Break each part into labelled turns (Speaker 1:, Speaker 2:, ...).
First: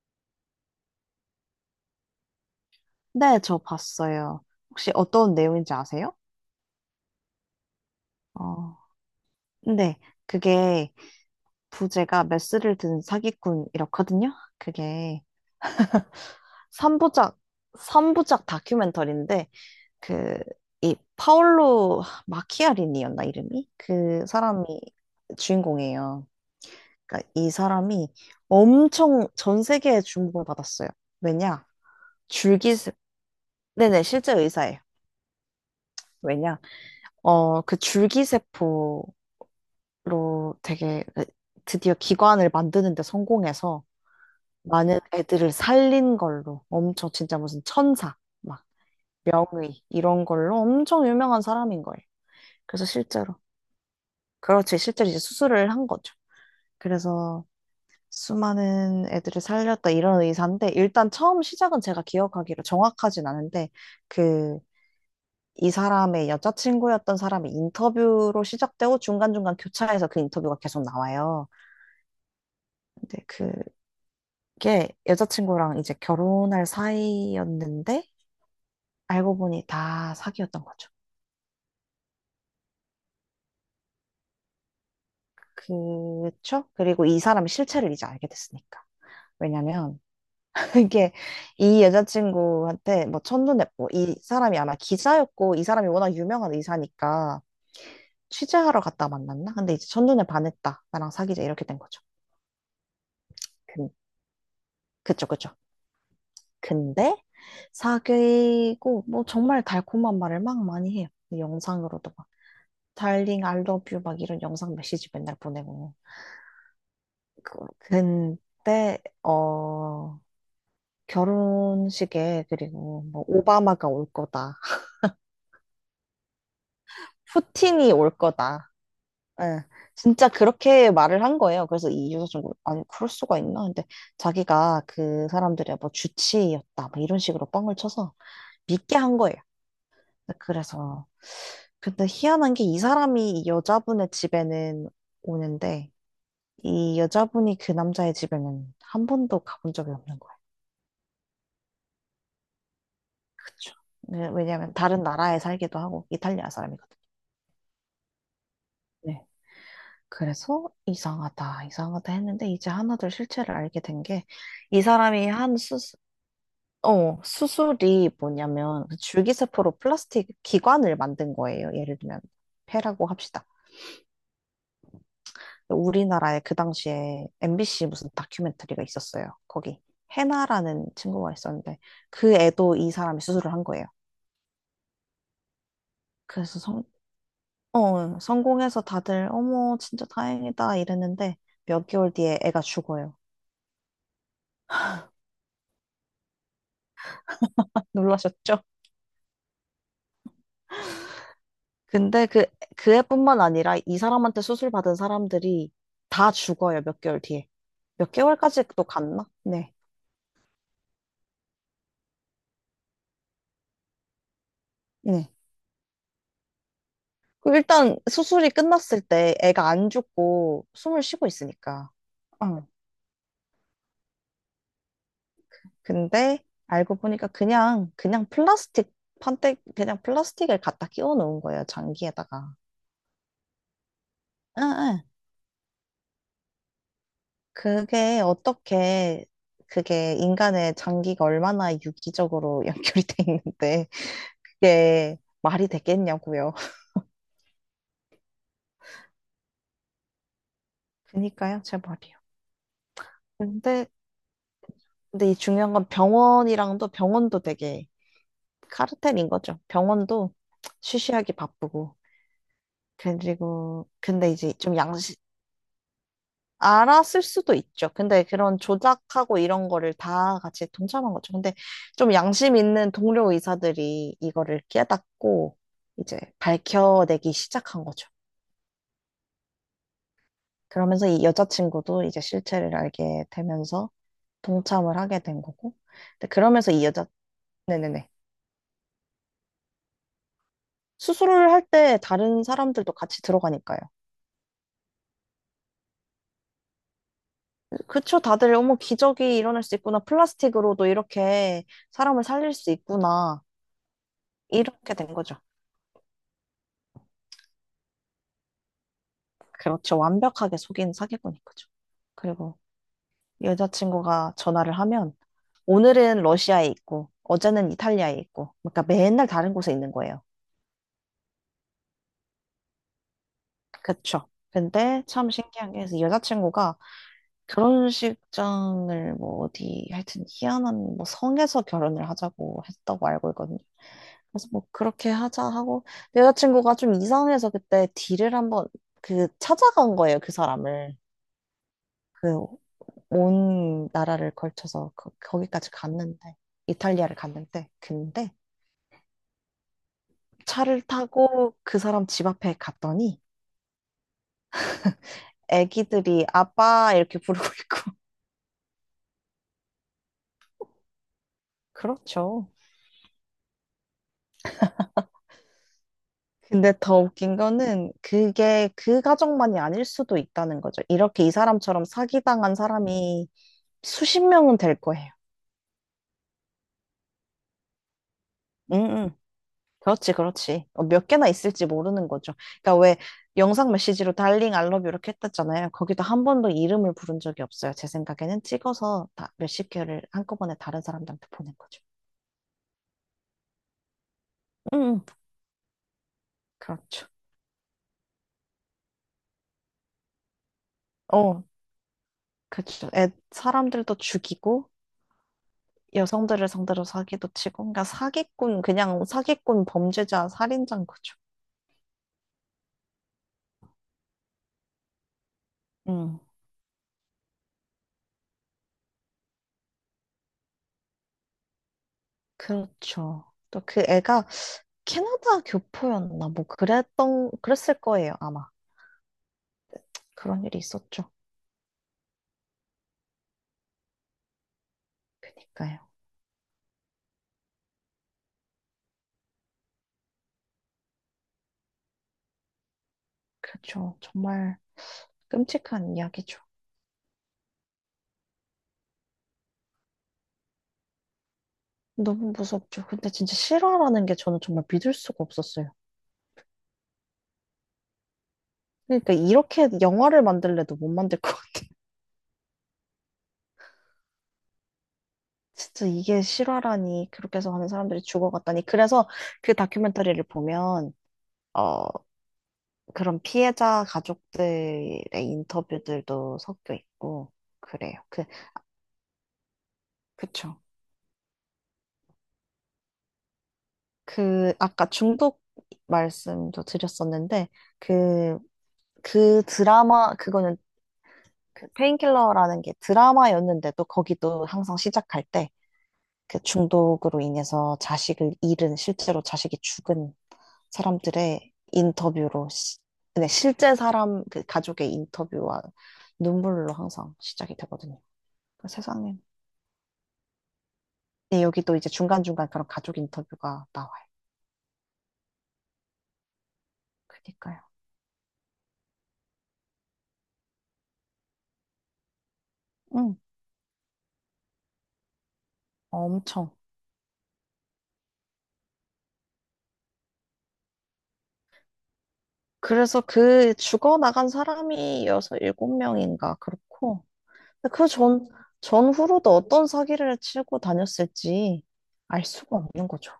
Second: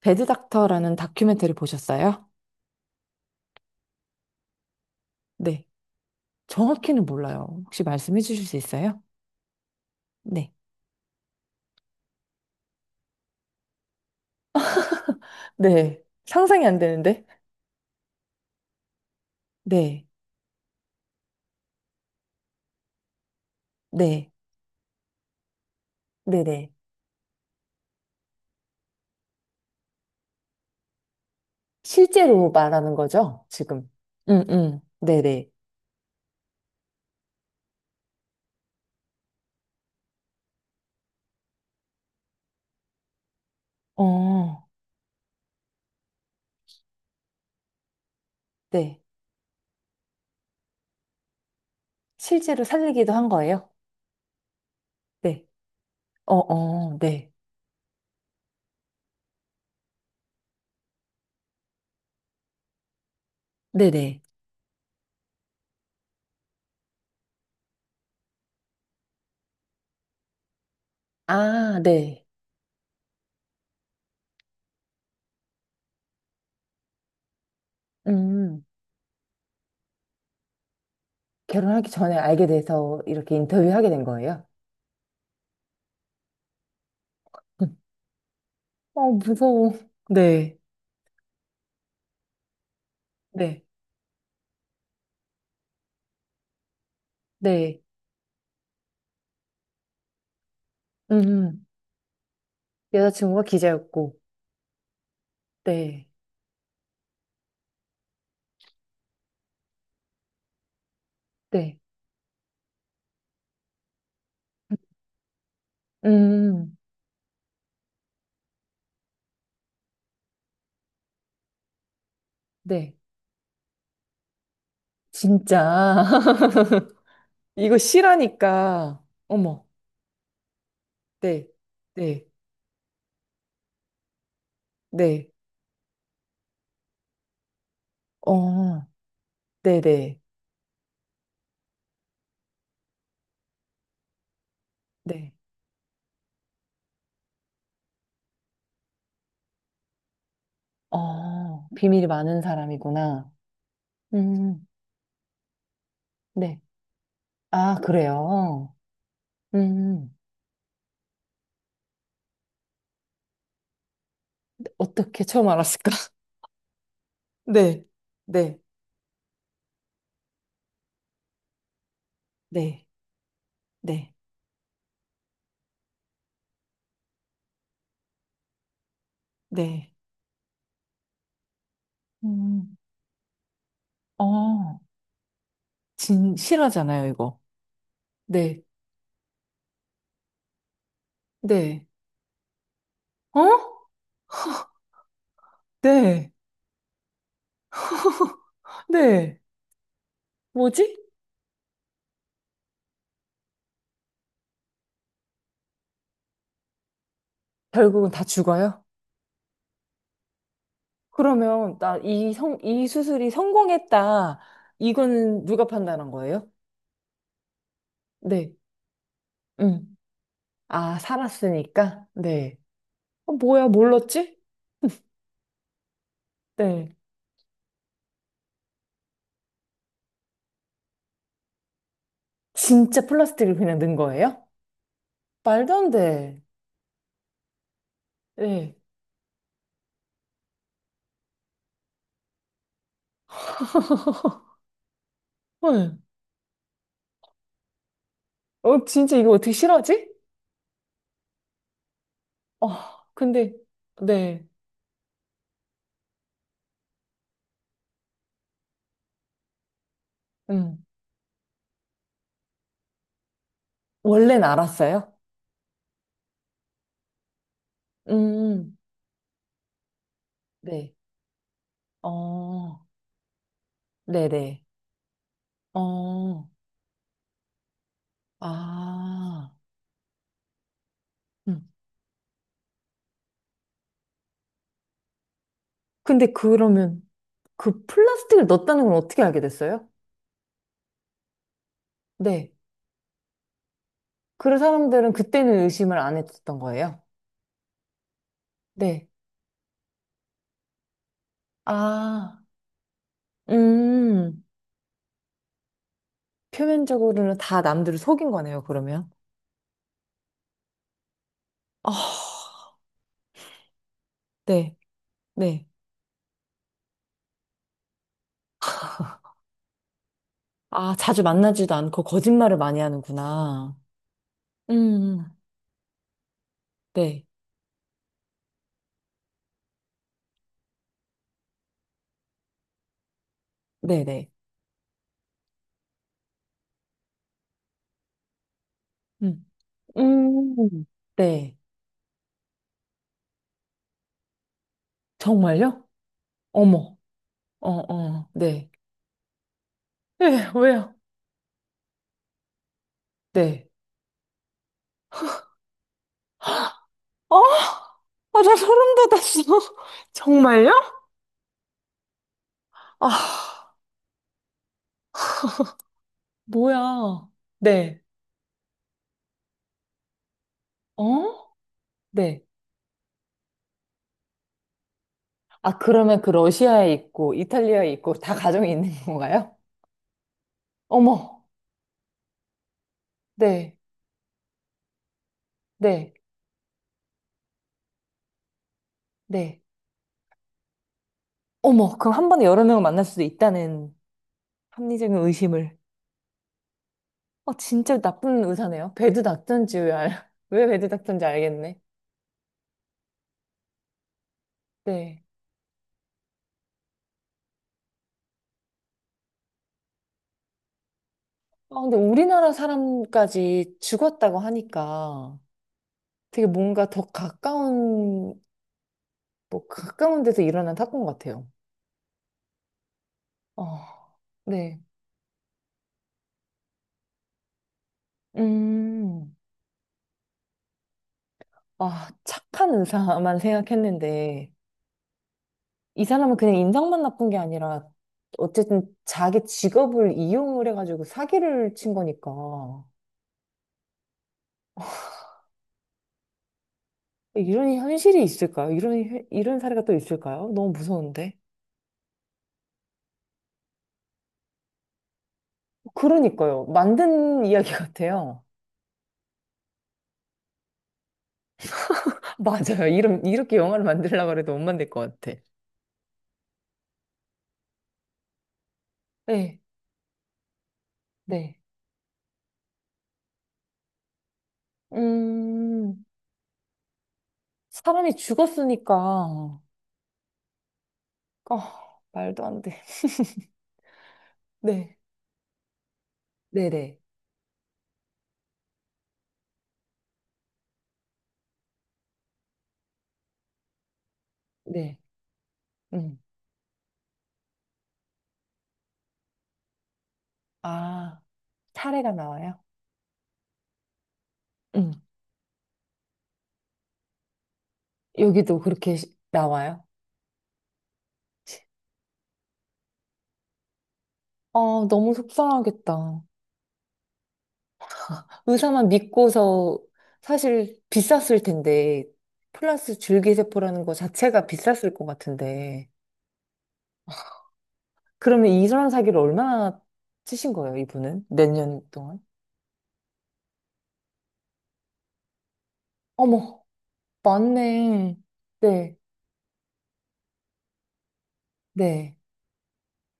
Speaker 1: 배드닥터라는 다큐멘터리 보셨어요?
Speaker 2: 네, 저 봤어요. 혹시 어떤
Speaker 1: 네.
Speaker 2: 내용인지 아세요?
Speaker 1: 정확히는 몰라요. 혹시 말씀해 주실 수
Speaker 2: 어,
Speaker 1: 있어요?
Speaker 2: 네,
Speaker 1: 네.
Speaker 2: 그게 부제가 메스를 든 사기꾼이었거든요. 그게
Speaker 1: 네. 상상이 안 되는데?
Speaker 2: 3부작, 삼부작 다큐멘터리인데,
Speaker 1: 네.
Speaker 2: 그, 이 파올로 마키아리니였나, 이름이? 그
Speaker 1: 네.
Speaker 2: 사람이 주인공이에요.
Speaker 1: 네네.
Speaker 2: 그러니까 이 사람이 엄청 전 세계에 주목을 받았어요. 왜냐?
Speaker 1: 실제로
Speaker 2: 줄기세,
Speaker 1: 말하는 거죠, 지금?
Speaker 2: 네네, 실제
Speaker 1: 음,
Speaker 2: 의사예요.
Speaker 1: 음. 네네.
Speaker 2: 왜냐? 그 줄기세포, 로 되게 드디어 기관을 만드는 데 성공해서
Speaker 1: 어,
Speaker 2: 많은 애들을 살린 걸로 엄청 진짜 무슨 천사 막
Speaker 1: 네.
Speaker 2: 명의 이런 걸로 엄청 유명한 사람인 거예요.
Speaker 1: 실제로
Speaker 2: 그래서
Speaker 1: 살리기도 한
Speaker 2: 실제로,
Speaker 1: 거예요?
Speaker 2: 그렇지, 실제로 이제
Speaker 1: 네.
Speaker 2: 수술을 한 거죠.
Speaker 1: 어, 어, 네.
Speaker 2: 그래서 수많은 애들을 살렸다 이런 의사인데, 일단 처음 시작은 제가 기억하기로 정확하진 않은데
Speaker 1: 네네.
Speaker 2: 그 이 사람의 여자친구였던 사람의 인터뷰로 시작되고, 중간중간 교차해서 그 인터뷰가 계속 나와요.
Speaker 1: 아, 네.
Speaker 2: 근데 그 게 여자친구랑 이제 결혼할 사이였는데
Speaker 1: 음.
Speaker 2: 알고 보니 다 사기였던 거죠.
Speaker 1: 결혼하기 전에 알게 돼서 이렇게 인터뷰하게 된 거예요?
Speaker 2: 그쵸? 그리고 이 사람 실체를 이제 알게 됐으니까.
Speaker 1: 어, 무서워.
Speaker 2: 왜냐면
Speaker 1: 네.
Speaker 2: 이게 이 여자친구한테 뭐
Speaker 1: 네.
Speaker 2: 첫눈에, 뭐 이 사람이 아마 기자였고 이 사람이 워낙 유명한 의사니까
Speaker 1: 네.
Speaker 2: 취재하러 갔다 만났나? 근데 이제 첫눈에 반했다, 나랑 사귀자 이렇게
Speaker 1: 음.
Speaker 2: 된 거죠.
Speaker 1: 여자친구가
Speaker 2: 근,
Speaker 1: 기자였고,
Speaker 2: 그쵸, 그쵸.
Speaker 1: 네,
Speaker 2: 근데 사귀고 뭐 정말 달콤한 말을 막 많이 해요.
Speaker 1: 네,
Speaker 2: 영상으로도 막. 달링 I love you 막 이런 영상
Speaker 1: 음,
Speaker 2: 메시지 맨날 보내고,
Speaker 1: 음.
Speaker 2: 근데 결혼식에
Speaker 1: 네,
Speaker 2: 그리고 뭐 오바마가 올 거다,
Speaker 1: 진짜. 이거
Speaker 2: 푸틴이 올 거다,
Speaker 1: 실하니까,
Speaker 2: 예
Speaker 1: 어머,
Speaker 2: 진짜 그렇게 말을 한
Speaker 1: 네,
Speaker 2: 거예요. 그래서 이 이유가
Speaker 1: 네,
Speaker 2: 좀, 아니 그럴 수가 있나. 근데 자기가 그
Speaker 1: 네,
Speaker 2: 사람들의 뭐 주치의였다 뭐 이런 식으로 뻥을 쳐서
Speaker 1: 어,
Speaker 2: 믿게 한 거예요.
Speaker 1: 네, 네,
Speaker 2: 그래서, 근데 희한한 게 이 사람이 이 여자분의 집에는
Speaker 1: 네,
Speaker 2: 오는데 이 여자분이 그 남자의 집에는 한 번도 가본 적이 없는 거예요.
Speaker 1: 어, 비밀이 많은 사람이구나.
Speaker 2: 그쵸.
Speaker 1: 음,
Speaker 2: 네,
Speaker 1: 음.
Speaker 2: 왜냐면 다른 나라에 살기도 하고 이탈리아
Speaker 1: 네,
Speaker 2: 사람이거든요.
Speaker 1: 아, 그래요.
Speaker 2: 네.
Speaker 1: 음, 음.
Speaker 2: 그래서 이상하다, 이상하다 했는데 이제 하나둘 실체를 알게 된 게 이
Speaker 1: 어떻게
Speaker 2: 사람이
Speaker 1: 처음
Speaker 2: 한
Speaker 1: 알았을까?
Speaker 2: 수술, 어,
Speaker 1: 네,
Speaker 2: 수술이
Speaker 1: 네,
Speaker 2: 뭐냐면 그 줄기세포로 플라스틱 기관을 만든 거예요. 예를 들면
Speaker 1: 네,
Speaker 2: 폐라고 합시다.
Speaker 1: 네,
Speaker 2: 우리나라에 그 당시에 MBC 무슨 다큐멘터리가 있었어요. 거기
Speaker 1: 네,
Speaker 2: 해나라는 친구가 있었는데 그
Speaker 1: 음,
Speaker 2: 애도 이 사람이 수술을 한 거예요.
Speaker 1: 어, 진,
Speaker 2: 그래서
Speaker 1: 실하잖아요, 이거. 네,
Speaker 2: 성공해서 다들 어머 진짜 다행이다 이랬는데
Speaker 1: 네,
Speaker 2: 몇 개월 뒤에 애가 죽어요.
Speaker 1: 어? 네.
Speaker 2: 놀라셨죠?
Speaker 1: 네. 뭐지?
Speaker 2: 근데 그, 애뿐만 아니라 이 사람한테 수술 받은 사람들이 다 죽어요, 몇 개월 뒤에.
Speaker 1: 결국은
Speaker 2: 몇
Speaker 1: 다
Speaker 2: 개월까지
Speaker 1: 죽어요?
Speaker 2: 또 갔나? 네.
Speaker 1: 그러면 나 이 성, 이 수술이 성공했다.
Speaker 2: 네.
Speaker 1: 이거는 누가 판단한 거예요?
Speaker 2: 그 일단 수술이
Speaker 1: 네.
Speaker 2: 끝났을 때 애가 안
Speaker 1: 음.
Speaker 2: 죽고
Speaker 1: 아,
Speaker 2: 숨을 쉬고 있으니까.
Speaker 1: 살았으니까? 네.
Speaker 2: 어.
Speaker 1: 어, 뭐야, 몰랐지?
Speaker 2: 근데
Speaker 1: 네.
Speaker 2: 알고 보니까 그냥, 그냥 플라스틱 판때, 그냥 플라스틱을 갖다 끼워 놓은 거예요, 장기에다가.
Speaker 1: 진짜 플라스틱을 그냥 넣은 거예요?
Speaker 2: 응, 응.
Speaker 1: 말도 안 돼.
Speaker 2: 그게
Speaker 1: 네.
Speaker 2: 어떻게, 그게 인간의 장기가 얼마나 유기적으로 연결이 돼 있는데, 이게 말이
Speaker 1: 헐.
Speaker 2: 되겠냐고요.
Speaker 1: 어, 진짜 이거 어떻게 싫어하지?
Speaker 2: 그니까요, 제 말이요.
Speaker 1: 어, 근데,
Speaker 2: 근데,
Speaker 1: 네.
Speaker 2: 근데 이 중요한 건 병원이랑도 병원도 되게 카르텔인 거죠. 병원도
Speaker 1: 음.
Speaker 2: 쉬쉬하기 바쁘고. 그리고, 근데
Speaker 1: 원래는
Speaker 2: 이제 좀,
Speaker 1: 알았어요?
Speaker 2: 알았을 수도 있죠. 근데 그런
Speaker 1: 음.
Speaker 2: 조작하고 이런 거를 다 같이
Speaker 1: 네.
Speaker 2: 동참한 거죠. 근데 좀 양심
Speaker 1: 어,
Speaker 2: 있는 동료 의사들이
Speaker 1: 네네.
Speaker 2: 이거를 깨닫고 이제
Speaker 1: 어,
Speaker 2: 밝혀내기 시작한 거죠.
Speaker 1: 아.
Speaker 2: 그러면서 이
Speaker 1: 음.
Speaker 2: 여자친구도 이제 실체를 알게 되면서 동참을 하게 된 거고. 근데
Speaker 1: 근데
Speaker 2: 그러면서 이
Speaker 1: 그러면
Speaker 2: 여자,
Speaker 1: 그
Speaker 2: 네네네.
Speaker 1: 플라스틱을 넣었다는 걸 어떻게 알게 됐어요?
Speaker 2: 수술을 할 때 다른
Speaker 1: 네.
Speaker 2: 사람들도 같이 들어가니까요.
Speaker 1: 그래서 사람들은 그때는 의심을 안 했었던 거예요.
Speaker 2: 그쵸, 다들 어머
Speaker 1: 네.
Speaker 2: 기적이 일어날 수 있구나, 플라스틱으로도 이렇게 사람을
Speaker 1: 아,
Speaker 2: 살릴 수 있구나,
Speaker 1: 음.
Speaker 2: 이렇게 된 거죠.
Speaker 1: 표면적으로는 다 남들을 속인 거네요, 그러면.
Speaker 2: 그렇죠, 완벽하게 속인 사기꾼인 거죠.
Speaker 1: 아,
Speaker 2: 그리고 여자친구가 전화를
Speaker 1: 네,
Speaker 2: 하면
Speaker 1: 네.
Speaker 2: 오늘은 러시아에 있고 어제는 이탈리아에 있고, 그러니까 맨날 다른 곳에 있는 거예요.
Speaker 1: 아, 자주 만나지도 않고 거짓말을 많이 하는구나.
Speaker 2: 그렇죠. 근데
Speaker 1: 음,
Speaker 2: 참 신기한 게, 그래서 여자친구가
Speaker 1: 네,
Speaker 2: 결혼식장을 뭐 어디 하여튼 희한한 뭐 성에서 결혼을 하자고 했다고 알고 있거든요.
Speaker 1: 네, 네.
Speaker 2: 그래서 뭐 그렇게 하자 하고, 근데 여자친구가 좀 이상해서 그때 딜을 한번 그
Speaker 1: 음,
Speaker 2: 찾아간 거예요, 그
Speaker 1: 음,
Speaker 2: 사람을.
Speaker 1: 네.
Speaker 2: 그 온 나라를 걸쳐서 거기까지
Speaker 1: 정말요?
Speaker 2: 갔는데,
Speaker 1: 어머,
Speaker 2: 이탈리아를 갔는데,
Speaker 1: 어, 어,
Speaker 2: 근데
Speaker 1: 네. 예,
Speaker 2: 차를
Speaker 1: 왜요?
Speaker 2: 타고 그 사람 집 앞에 갔더니
Speaker 1: 네.
Speaker 2: 애기들이 아빠 이렇게
Speaker 1: 어?
Speaker 2: 부르고 있고.
Speaker 1: 아, 나 소름 돋았어. 정말요?
Speaker 2: 그렇죠.
Speaker 1: 아,
Speaker 2: 근데 더
Speaker 1: 뭐야.
Speaker 2: 웃긴 거는
Speaker 1: 네.
Speaker 2: 그게 그 가정만이 아닐 수도 있다는 거죠. 이렇게 이
Speaker 1: 어?
Speaker 2: 사람처럼
Speaker 1: 네.
Speaker 2: 사기당한 사람이 수십 명은 될 거예요.
Speaker 1: 아, 그러면 그 러시아에 있고, 이탈리아에 있고, 다 가정이 있는
Speaker 2: 응응.
Speaker 1: 건가요?
Speaker 2: 그렇지, 그렇지. 어, 몇 개나
Speaker 1: 어머,
Speaker 2: 있을지 모르는 거죠. 그러니까 왜 영상
Speaker 1: 네,
Speaker 2: 메시지로 달링 알러뷰 이렇게 했댔잖아요. 거기도
Speaker 1: 네,
Speaker 2: 한 번도 이름을 부른 적이 없어요. 제 생각에는 찍어서 다
Speaker 1: 네.
Speaker 2: 몇십 개를 한꺼번에 다른 사람들한테 보낸 거죠.
Speaker 1: 어머, 그럼 한 번에 여러 명을 만날 수도 있다는
Speaker 2: 음,
Speaker 1: 합리적인 의심을.
Speaker 2: 그렇죠.
Speaker 1: 어, 진짜 나쁜 의사네요. 배드 닥터인지 왜, 알... 왜 배드 닥터인지
Speaker 2: 어,
Speaker 1: 알겠네.
Speaker 2: 그렇죠. 사람들도 죽이고
Speaker 1: 네.
Speaker 2: 여성들을 상대로 사기도 치고, 그러니까 사기꾼, 그냥 사기꾼, 범죄자, 살인자인 거죠.
Speaker 1: 아, 근데 우리나라 사람까지 죽었다고 하니까
Speaker 2: 음,
Speaker 1: 되게 뭔가 더 가까운 뭐 가까운 데서 일어난 사건 같아요.
Speaker 2: 그렇죠. 또 그
Speaker 1: 어,
Speaker 2: 애가
Speaker 1: 네.
Speaker 2: 캐나다 교포였나, 뭐 그랬던, 그랬을 거예요, 아마.
Speaker 1: 음,
Speaker 2: 그런 일이 있었죠.
Speaker 1: 아, 착한 의사만 생각했는데,
Speaker 2: 그니까요.
Speaker 1: 이 사람은 그냥 인상만 나쁜 게 아니라, 어쨌든 자기 직업을 이용을 해가지고 사기를 친 거니까.
Speaker 2: 그렇죠, 정말 끔찍한 이야기죠.
Speaker 1: 이런 현실이 있을까요? 이런, 현- 이런 사례가 또 있을까요? 너무 무서운데.
Speaker 2: 너무 무섭죠. 근데 진짜 실화라는 게 저는 정말 믿을 수가 없었어요.
Speaker 1: 그러니까요. 만든 이야기 같아요.
Speaker 2: 그러니까 이렇게 영화를 만들래도 못 만들 것 같아요.
Speaker 1: 맞아요. 이런, 이렇게 영화를 만들려고 해도 못 만들 것 같아.
Speaker 2: 진짜 이게 실화라니, 그렇게 해서 하는 사람들이 죽어갔다니. 그래서 그
Speaker 1: 네,
Speaker 2: 다큐멘터리를 보면
Speaker 1: 네.
Speaker 2: 어 그런 피해자 가족들의
Speaker 1: 음.
Speaker 2: 인터뷰들도 섞여 있고 그래요.
Speaker 1: 사람이
Speaker 2: 그
Speaker 1: 죽었으니까.
Speaker 2: 그쵸.
Speaker 1: 아, 말도 안 돼.
Speaker 2: 그 아까
Speaker 1: 네,
Speaker 2: 중독 말씀도
Speaker 1: 네네.
Speaker 2: 드렸었는데, 그 그 드라마 그거는, 그 페인킬러라는 게 드라마였는데도 거기도 항상
Speaker 1: 네.
Speaker 2: 시작할 때
Speaker 1: 음.
Speaker 2: 그 중독으로 인해서 자식을 잃은, 실제로 자식이 죽은
Speaker 1: 아,
Speaker 2: 사람들의
Speaker 1: 사례가
Speaker 2: 인터뷰로
Speaker 1: 나와요?
Speaker 2: 시- 네, 실제 사람 그 가족의
Speaker 1: 음.
Speaker 2: 인터뷰와 눈물로 항상 시작이 되거든요.
Speaker 1: 여기도
Speaker 2: 그
Speaker 1: 그렇게 시-
Speaker 2: 세상에,
Speaker 1: 나와요?
Speaker 2: 네, 여기도 이제 중간중간 그런 가족 인터뷰가 나와요.
Speaker 1: 아, 너무 속상하겠다.
Speaker 2: 그니까요.
Speaker 1: 의사만 믿고서 사실 비쌌을 텐데, 플러스
Speaker 2: 응,
Speaker 1: 줄기세포라는 거 자체가 비쌌을 것 같은데.
Speaker 2: 엄청.
Speaker 1: 그러면 이런 사기를 얼마나 치신 거예요, 이분은? 몇 년 동안?
Speaker 2: 그래서 그 죽어나간 사람이 여섯 일곱 명인가
Speaker 1: 어머,
Speaker 2: 그렇고, 근데
Speaker 1: 맞네. 네,
Speaker 2: 전후로도 어떤 사기를 치고 다녔을지
Speaker 1: 네.
Speaker 2: 알 수가 없는 거죠.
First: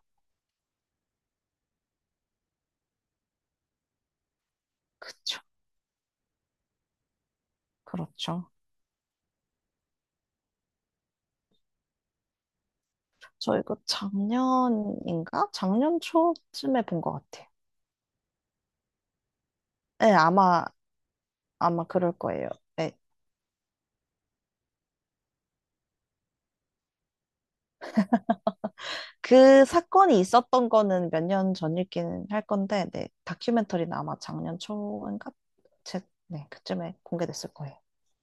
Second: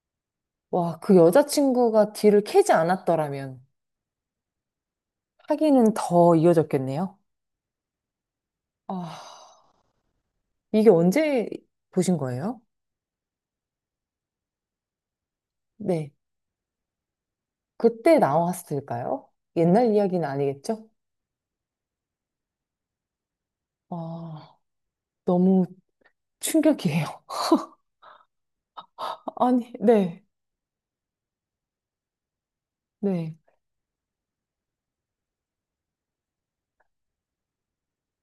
Speaker 1: 와, 그 여자친구가 뒤를 캐지 않았더라면
Speaker 2: 그쵸.
Speaker 1: 사귀는 더 이어졌겠네요.
Speaker 2: 그렇죠.
Speaker 1: 아, 이게 언제 보신 거예요?
Speaker 2: 저 이거 작년인가? 작년
Speaker 1: 네.
Speaker 2: 초쯤에 본 것 같아요.
Speaker 1: 그때 나왔을까요? 옛날
Speaker 2: 네,
Speaker 1: 이야기는
Speaker 2: 아마,
Speaker 1: 아니겠죠?
Speaker 2: 아마 그럴 거예요. 네.
Speaker 1: 아, 너무 충격이에요.
Speaker 2: 그
Speaker 1: 아니,
Speaker 2: 사건이
Speaker 1: 네,
Speaker 2: 있었던 거는 몇 년 전이긴 할 건데, 네.
Speaker 1: 네.
Speaker 2: 다큐멘터리는 아마 작년 초인가? 제, 네, 그쯤에 공개됐을 거예요.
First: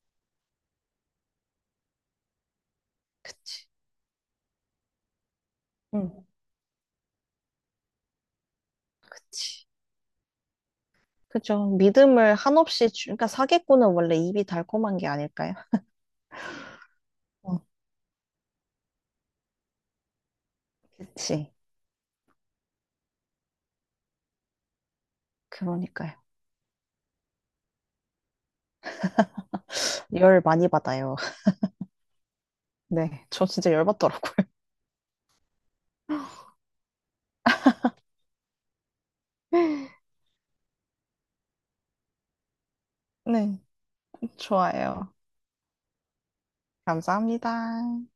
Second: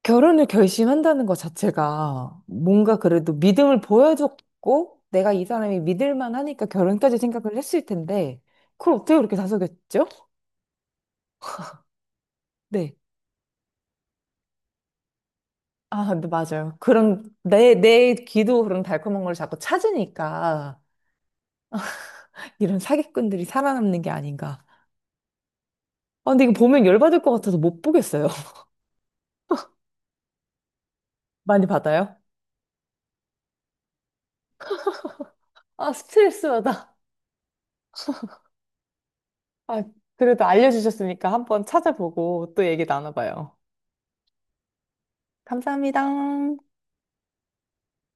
Speaker 1: 결혼을 결심한다는 것 자체가 뭔가 그래도
Speaker 2: 그치.
Speaker 1: 믿음을 보여줬고 내가 이 사람이 믿을
Speaker 2: 응,
Speaker 1: 만하니까 결혼까지 생각을 했을 텐데 그걸 어떻게 그렇게
Speaker 2: 그치.
Speaker 1: 다속였죠?
Speaker 2: 그죠. 믿음을 한없이
Speaker 1: 네.
Speaker 2: 주, 그러니까 사기꾼은 원래 입이 달콤한 게 아닐까요?
Speaker 1: 아, 근데 맞아요. 그런
Speaker 2: 어.
Speaker 1: 내 귀도 그런 달콤한 걸 자꾸 찾으니까
Speaker 2: 그치.
Speaker 1: 이런 사기꾼들이 살아남는 게 아닌가.
Speaker 2: 그러니까요.
Speaker 1: 아, 근데 이거 보면 열받을 것 같아서 못 보겠어요.
Speaker 2: 열 많이 받아요.
Speaker 1: 많이 받아요?
Speaker 2: 네, 저 진짜 열 받더라고요.
Speaker 1: 아, 스트레스 받아. 아, 그래도 알려주셨으니까 한번 찾아보고 또 얘기 나눠봐요.
Speaker 2: 네, 좋아요.
Speaker 1: 감사합니다.
Speaker 2: 감사합니다.